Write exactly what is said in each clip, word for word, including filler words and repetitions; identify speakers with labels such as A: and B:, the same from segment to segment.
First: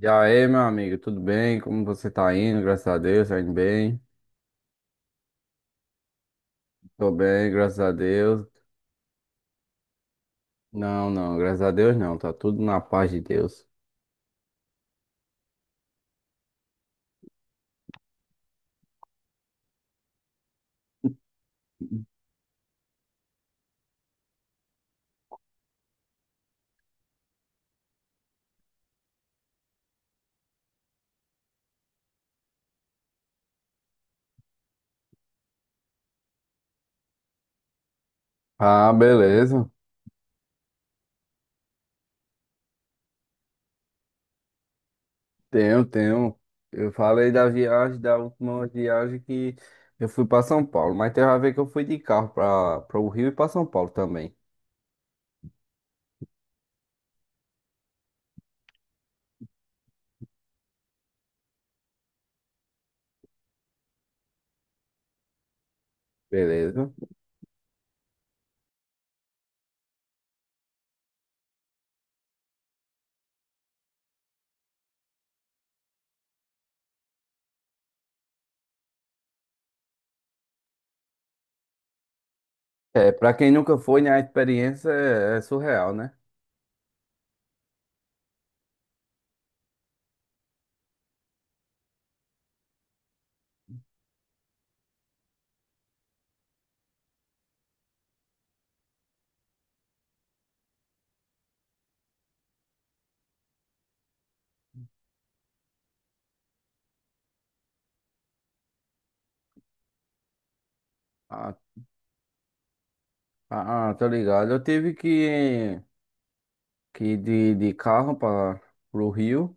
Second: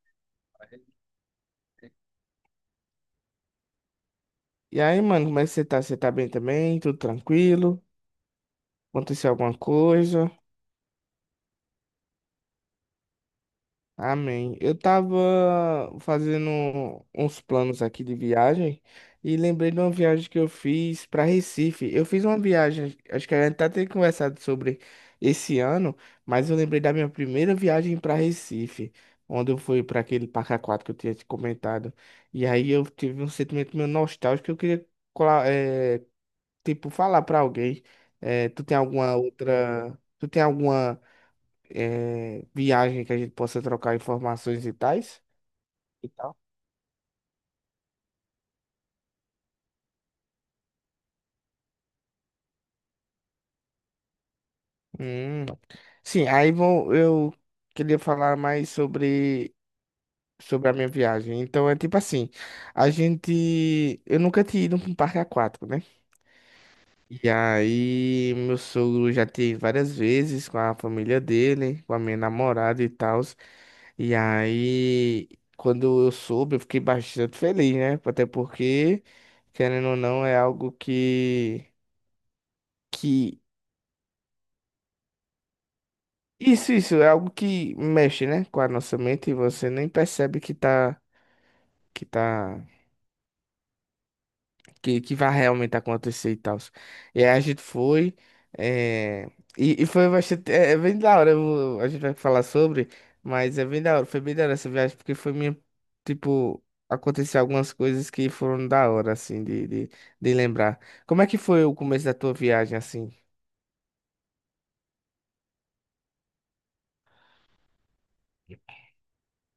A: E aí, meu amigo, tudo bem? Como você tá indo? Graças a Deus, tá indo bem?
B: E aí, mano, como é que você tá? Você tá bem também? Tudo
A: Tô bem, graças
B: tranquilo?
A: a Deus.
B: Aconteceu alguma coisa?
A: Não, não, graças a Deus não, tá tudo na paz de Deus.
B: Amém. Eu tava fazendo uns planos aqui de viagem e lembrei de uma viagem que eu fiz pra Recife. Eu fiz uma viagem, acho que a gente tá tem conversado sobre esse ano, mas eu lembrei da minha primeira viagem pra Recife, onde eu fui pra aquele Parque Aquático que eu tinha te comentado. E aí eu tive um sentimento meio nostálgico que eu queria. cola- eh, tipo, falar pra alguém. Eh, tu tem
A: Ah,
B: alguma
A: beleza.
B: outra. Tu tem alguma eh, viagem que a gente possa trocar informações e tais?
A: Tenho,
B: E tal?
A: tenho. Eu falei da viagem, da última viagem que eu fui pra São Paulo, mas tem a ver que eu fui de carro pra, pra o Rio e pra São Paulo também.
B: Hum. Sim, aí vou. Eu queria falar mais sobre, sobre a minha viagem. Então é tipo assim, a gente. Eu nunca tinha ido para um parque aquático, né?
A: Beleza.
B: E aí, meu sogro já teve várias vezes com a família dele, com a minha namorada e tal. E aí, quando eu soube, eu fiquei bastante feliz, né? Até porque, querendo ou não, é algo que,
A: É, pra
B: que...
A: quem nunca foi, né, a experiência é, é surreal, né?
B: Isso, isso, é algo que mexe, né? Com a nossa mente e você nem percebe que tá, que tá que, que vai realmente acontecer e tal. E aí a gente foi. eh, E, e foi bastante. É, é bem da hora. Eu vou- a gente vai falar sobre, mas é bem da hora. Foi bem da hora essa viagem, porque foi minha. Tipo, aconteceu algumas coisas que foram da hora, assim, de, de, de lembrar. Como é que
A: Ah,
B: foi o começo da tua viagem, assim?
A: ah, ah, tô ligado. Eu tive que. que de, de carro para o Rio.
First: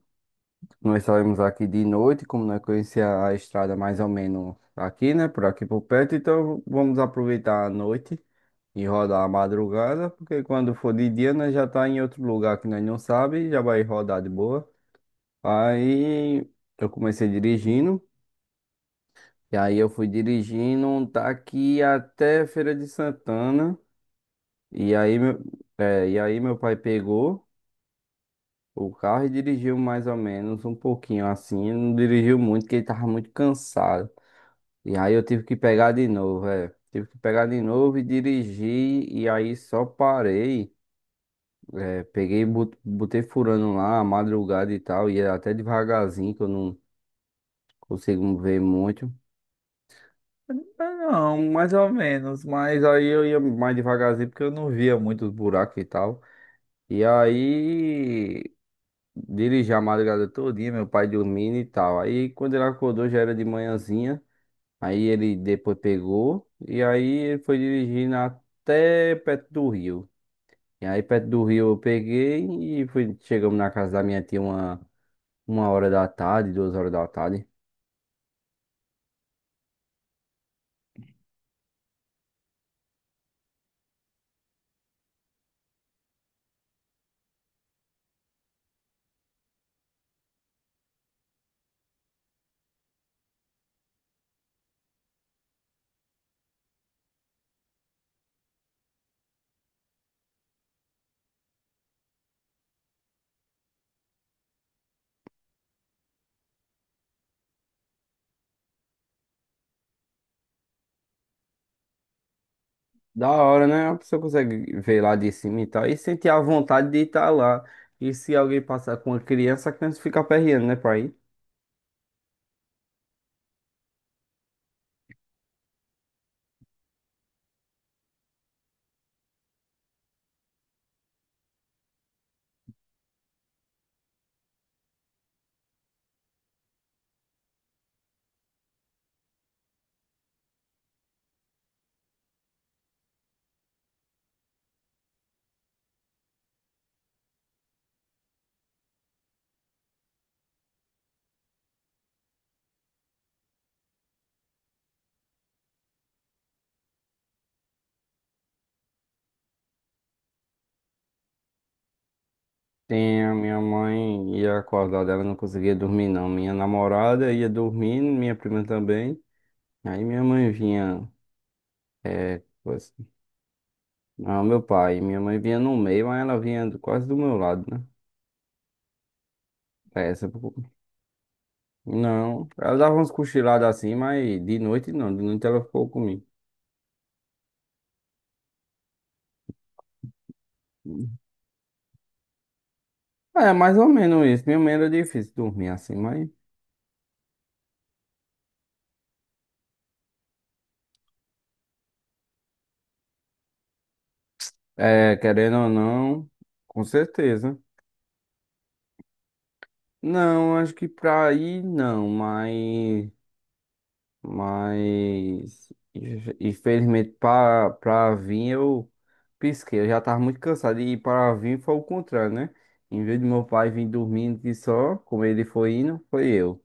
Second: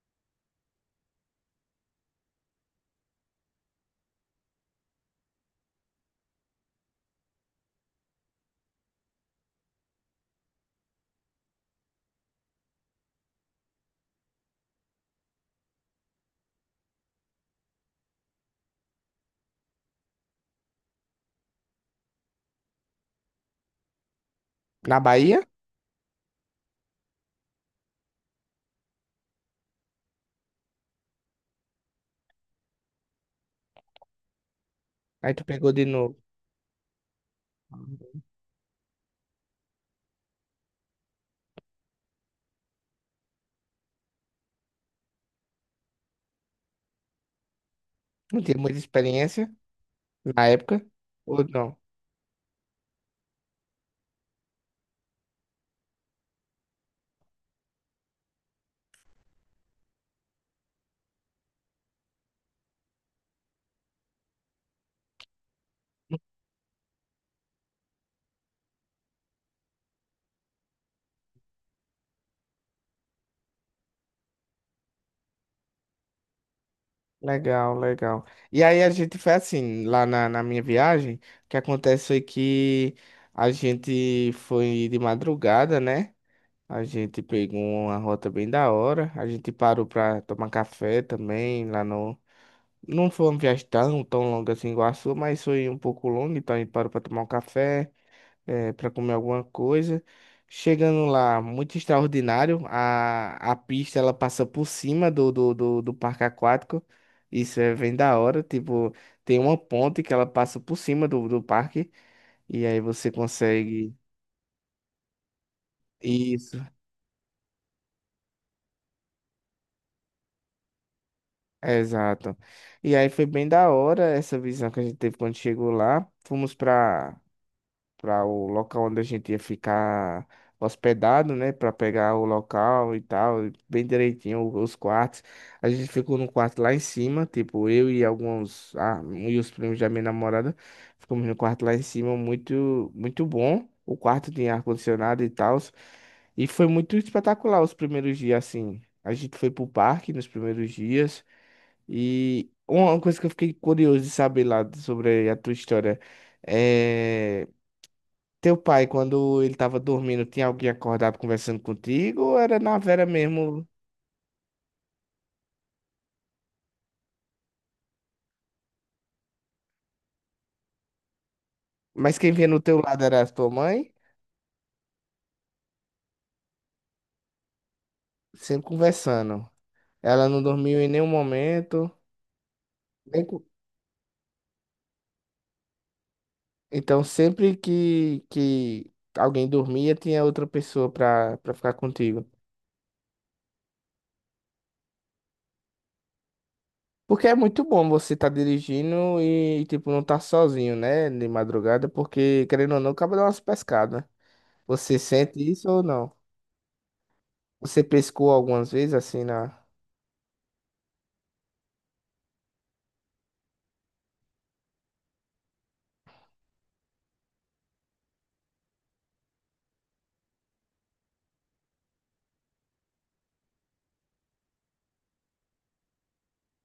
A: Nós saímos aqui de noite, como nós conhecia a estrada mais ou menos aqui, né? Por aqui por perto, então vamos aproveitar a noite e rodar a madrugada, porque quando for de dia nós já tá em outro lugar que nós não sabe, já vai rodar de boa. Aí eu comecei dirigindo, e aí eu fui dirigindo daqui até Feira de Santana, e
B: Na
A: aí meu,
B: Bahia?
A: é, e aí meu pai pegou o carro e dirigiu mais ou menos um pouquinho assim, não dirigiu muito, porque ele tava muito cansado. E aí eu
B: Aí tu
A: tive que
B: pegou de
A: pegar de
B: novo.
A: novo, é. Tive que pegar de novo e dirigir, e aí só parei. É, peguei, e bot- botei furando lá, a madrugada e tal, ia até devagarzinho, que eu não consigo
B: Não tinha
A: ver
B: muita
A: muito.
B: experiência na época?
A: Não,
B: Ou
A: mais
B: não?
A: ou menos, mas aí eu ia, mais devagarzinho, porque eu não via muito os buracos e tal. E aí, dirigi a madrugada todinha, meu pai dormindo e tal. Aí quando ele acordou já era de manhãzinha. Aí ele depois pegou e aí ele foi dirigindo até perto do rio. E aí perto do rio eu peguei e fui, chegamos na casa da minha tia uma, uma hora da tarde, duas horas da tarde.
B: Legal, legal. E aí a gente foi assim, lá na, na minha viagem, o que acontece foi que a gente foi de madrugada, né? A gente pegou uma rota bem da hora, a gente parou pra tomar café também lá no... Não foi uma viagem tão, tão longa assim igual a sua, mas foi um pouco longa, então a gente parou pra tomar um café é, para comer alguma coisa. Chegando lá, muito extraordinário. A, a pista ela passa por cima do, do, do, do parque aquático. Isso é bem da hora. Tipo, tem uma ponte que ela passa por cima do, do parque. E aí você
A: Da hora, né? A
B: consegue.
A: pessoa consegue ver lá de cima e tal. E sentir a
B: Isso,
A: vontade de estar lá. E se alguém passar com uma criança, a criança fica aperreando, né, pai?
B: exato. E aí foi bem da hora essa visão que a gente teve quando chegou lá. Fomos para para o local onde a gente ia ficar hospedado, né? Para pegar o local e tal, e bem direitinho o- os quartos. A gente ficou num quarto lá em cima, tipo eu e alguns, ah, e os primos da minha namorada, ficamos no quarto lá em cima, muito, muito bom. O quarto tinha ar-condicionado e tal. E foi muito espetacular os primeiros dias, assim. A gente foi pro parque nos primeiros dias. E uma coisa que eu fiquei curioso de saber lá sobre a tua história. eh, Teu pai, quando ele tava dormindo, tinha alguém acordado conversando contigo? Ou era na Vera
A: Sim, a minha
B: mesmo?
A: mãe ia acordar dela, não conseguia dormir não. Minha namorada ia dormindo, minha prima também. Aí minha mãe vinha,
B: Mas quem
A: é,
B: vinha no teu
A: coisa-
B: lado era a tua mãe?
A: não, meu pai, minha mãe vinha no meio, mas ela vinha do- quase do meu lado, né?
B: Sempre conversando.
A: É, essa,
B: Ela não
A: pô.
B: dormiu em nenhum momento.
A: não, ela dava uns
B: Nem co-
A: cochilados assim, mas de noite não, de noite ela ficou comigo.
B: Então, sempre que, que alguém dormia, tinha outra pessoa pra, pra ficar contigo.
A: É, mais ou menos isso, minha mãe era difícil dormir assim, mas,
B: Porque é muito bom você tá dirigindo e, tipo, não tá sozinho, né? De madrugada, porque, querendo ou não, acaba dando umas pescadas. Você
A: é,
B: sente
A: querendo
B: isso
A: ou
B: ou não?
A: não, com certeza.
B: Você pescou algumas vezes, assim, na...
A: Não, acho que pra ir não, mas... Mas inf- infelizmente para para vir eu pisquei. Eu já tava muito cansado e para vir foi o contrário, né? Em vez de meu pai vir dormindo de só, como ele foi indo, foi eu.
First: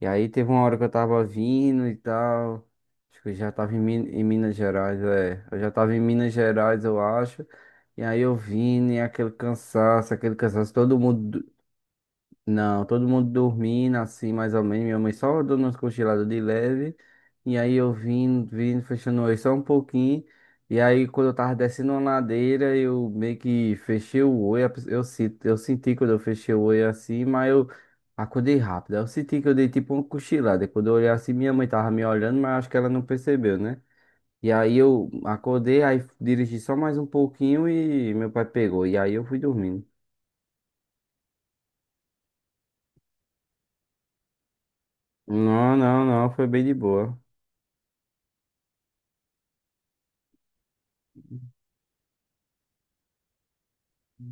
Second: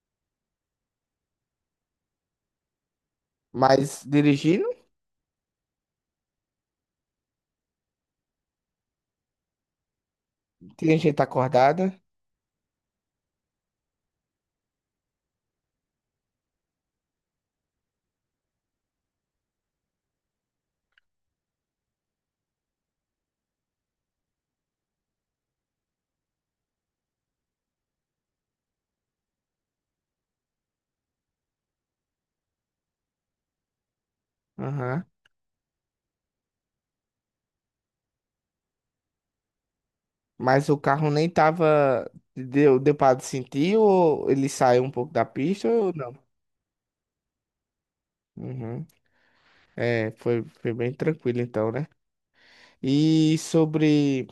A: E aí teve uma hora que eu tava vindo e tal. Acho que eu já tava em,
B: Mas
A: Min- em Minas
B: dirigir.
A: Gerais, é. Eu já tava em Minas Gerais, eu acho. E aí eu vim e aquele cansaço, aquele cansaço,
B: Tinha
A: todo
B: gente
A: mundo
B: acordada.
A: não, todo mundo dormindo, assim, mais ou menos. Minha mãe só dando umas cochiladas de leve. E aí eu vim, vim, fechando o olho só um pouquinho. E aí, quando eu tava descendo uma ladeira, eu meio que fechei o olho. A pe- Eu, se- eu senti quando eu fechei o olho assim, mas eu acordei rápido. Aí eu senti que eu dei tipo uma cochilada. Quando eu olhei assim, minha mãe tava me olhando, mas acho que ela não percebeu, né? E aí
B: Aham.
A: eu acordei, aí dirigi só mais um pouquinho e meu pai pegou. E aí eu fui dormindo.
B: Mas o carro nem tava. Deu, deu pra sentir ou ele saiu um pouco da pista
A: Não,
B: ou
A: não,
B: não?
A: não, foi bem de boa.
B: Uhum. É, foi, foi bem tranquilo então, né? E sobre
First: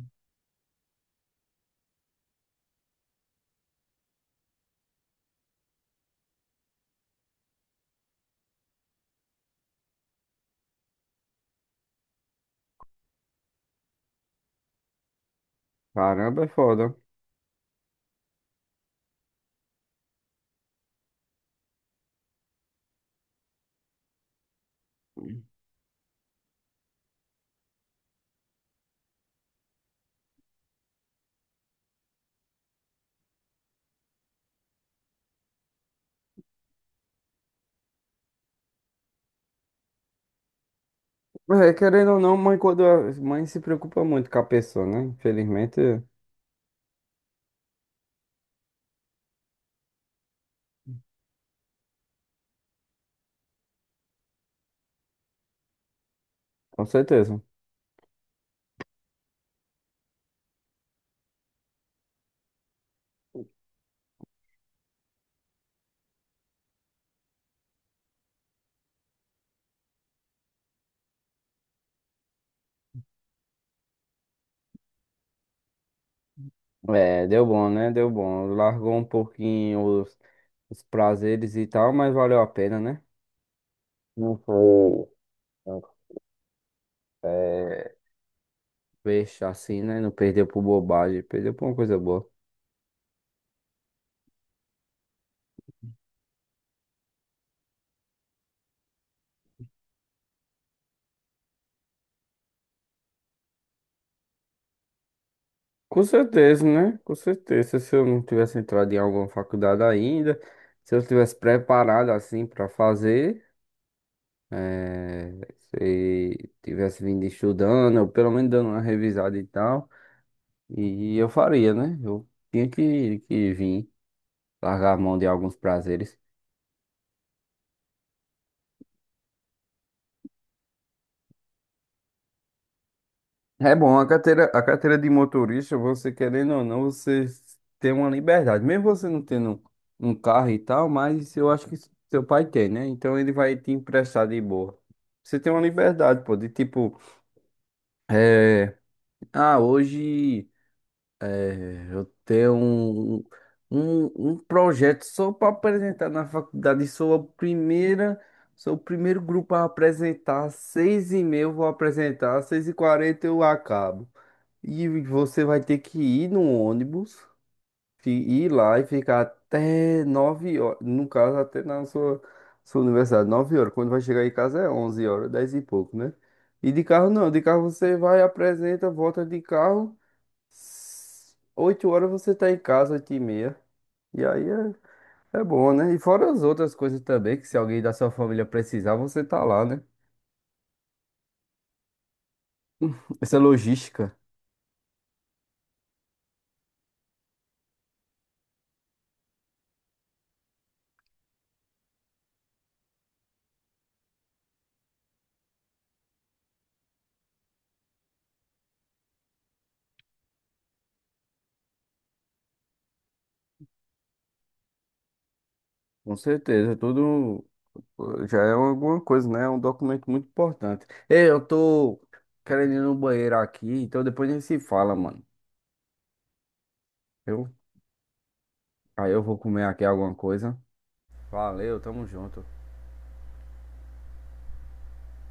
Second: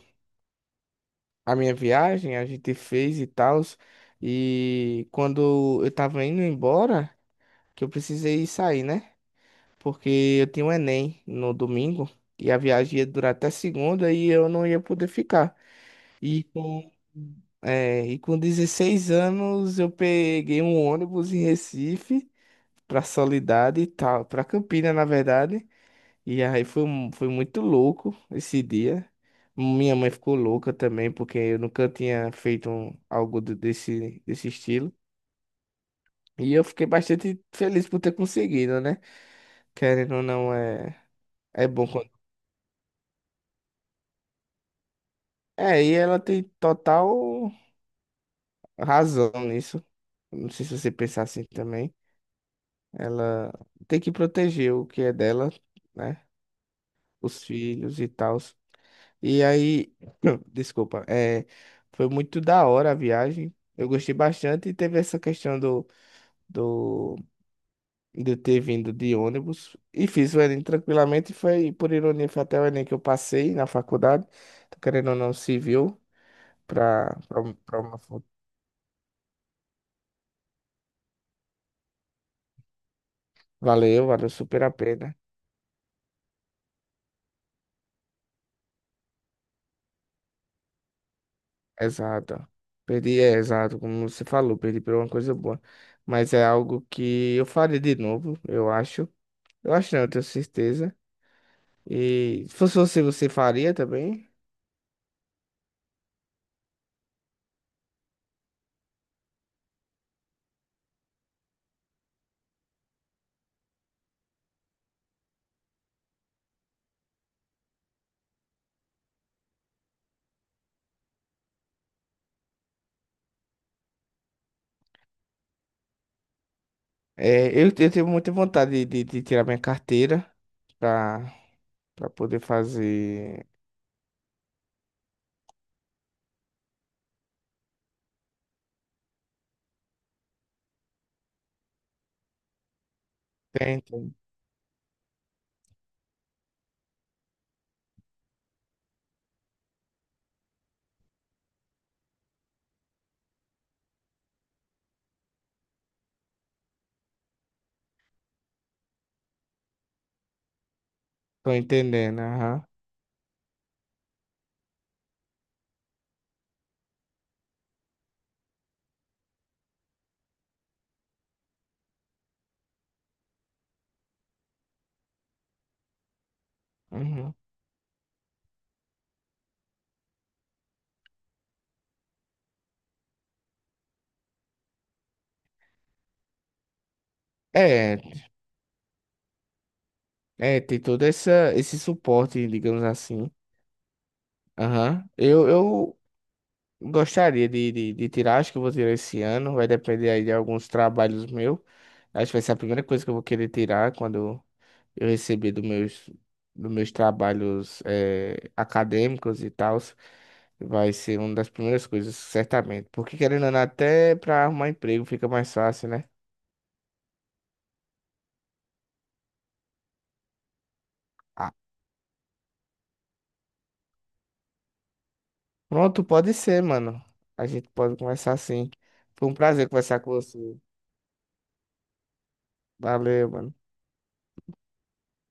B: a minha viagem, a gente fez e tal. E quando eu tava indo embora, que eu precisei sair, né? Porque eu tinha um Enem no domingo e a viagem ia durar até segunda e eu não ia poder ficar. E
A: Caramba, é
B: com,
A: foda.
B: é, e com dezesseis anos eu peguei um ônibus em Recife pra Soledade e tal, pra Campina, na verdade. E aí foi, mu- foi muito louco esse dia. Minha mãe ficou louca também, porque eu nunca tinha feito um- algo do- desse, desse estilo. E eu fiquei bastante feliz por ter conseguido, né? Querendo ou não, é, é
A: É,
B: bom
A: querendo
B: quando.
A: ou não, mãe, quando a mãe se preocupa muito com a pessoa, né? Infelizmente,
B: É, e ela tem total razão nisso. Não sei se você pensar assim também. Ela tem que proteger o que é dela, né?
A: com certeza.
B: Os filhos e tal. E aí, desculpa, é, foi muito da hora a viagem. Eu gostei bastante e teve essa questão do, do, de eu ter vindo de ônibus. E fiz o Enem tranquilamente. Foi, por ironia, foi até o Enem que eu passei na faculdade. Tô querendo ou não, civil. Para
A: É,
B: pra,
A: deu bom,
B: pra
A: né?
B: uma...
A: Deu bom. Largou um pouquinho os, os prazeres e tal, mas valeu a pena, né?
B: Valeu, valeu
A: Não
B: super a
A: foi.
B: pena.
A: Não, é, peixe assim, né? Não perdeu por bobagem, perdeu por uma coisa boa.
B: Exato. Perdi, é exato, como você falou, perdi por uma coisa boa. Mas é algo que eu faria de novo, eu acho. Eu acho, não, eu tenho certeza. E se fosse você, você faria também?
A: Com certeza, né? Com certeza. Se eu não tivesse entrado em alguma faculdade ainda, se eu tivesse preparado assim pra fazer. eh, se tivesse vindo estudando, ou pelo menos dando uma revisada e tal, e eu faria, né? Eu tinha que, que vir largar a mão de alguns prazeres.
B: É, eu, eu tenho muita vontade de, de de tirar minha carteira pra, pra poder fazer.
A: É bom, a carteira, a carteira de motorista, você querendo ou não, você tem uma liberdade. Mesmo você não tendo um carro e tal, mas eu acho que seu pai tem, né? Então ele vai te
B: Tem, tem.
A: emprestar de boa. Você tem uma liberdade, pô, de tipo, é, ah, hoje. É, eu tenho um, um, um projeto só para apresentar na faculdade. Sou a primeira, sou o primeiro grupo a apresentar. Às seis e meia
B: Tô
A: eu vou
B: entendendo,
A: apresentar, às
B: aham.
A: seis e quarenta eu acabo. E você vai ter que ir no ônibus, fi- ir lá e ficar até nove horas. No caso, até na sua, sua universidade, nove horas. Quando vai chegar em casa é onze horas, dez e pouco, né? E de carro não,
B: Uhum.
A: de carro você vai, apresenta, volta de carro. Oito horas você tá em casa, oito e meia. E aí é, é bom, né? E fora as outras coisas também, que se alguém da
B: É,
A: sua família precisar, você tá lá, né?
B: é, tem todo essa, esse suporte, digamos assim.
A: Essa logística,
B: Aham. Eu, eu gostaria de, de, de tirar, acho que eu vou tirar esse ano, vai depender aí de alguns trabalhos meus. Acho que vai ser a primeira coisa que eu vou querer tirar quando eu receber dos meus, dos meus trabalhos eh, acadêmicos e tal. Vai ser uma das primeiras coisas, certamente. Porque querendo ou não, até pra arrumar emprego fica mais fácil, né?
A: com certeza, tudo eh, já é alguma coisa, né? É um documento muito importante. Ei, eu
B: Ah,
A: tô querendo ir no banheiro aqui, então depois a gente se fala, mano.
B: pronto, pode ser, mano. A
A: Eu,
B: gente pode conversar assim.
A: aí eu
B: Foi um
A: vou comer
B: prazer
A: aqui
B: conversar com
A: alguma coisa.
B: você.
A: Valeu, tamo junto.
B: Valeu, mano.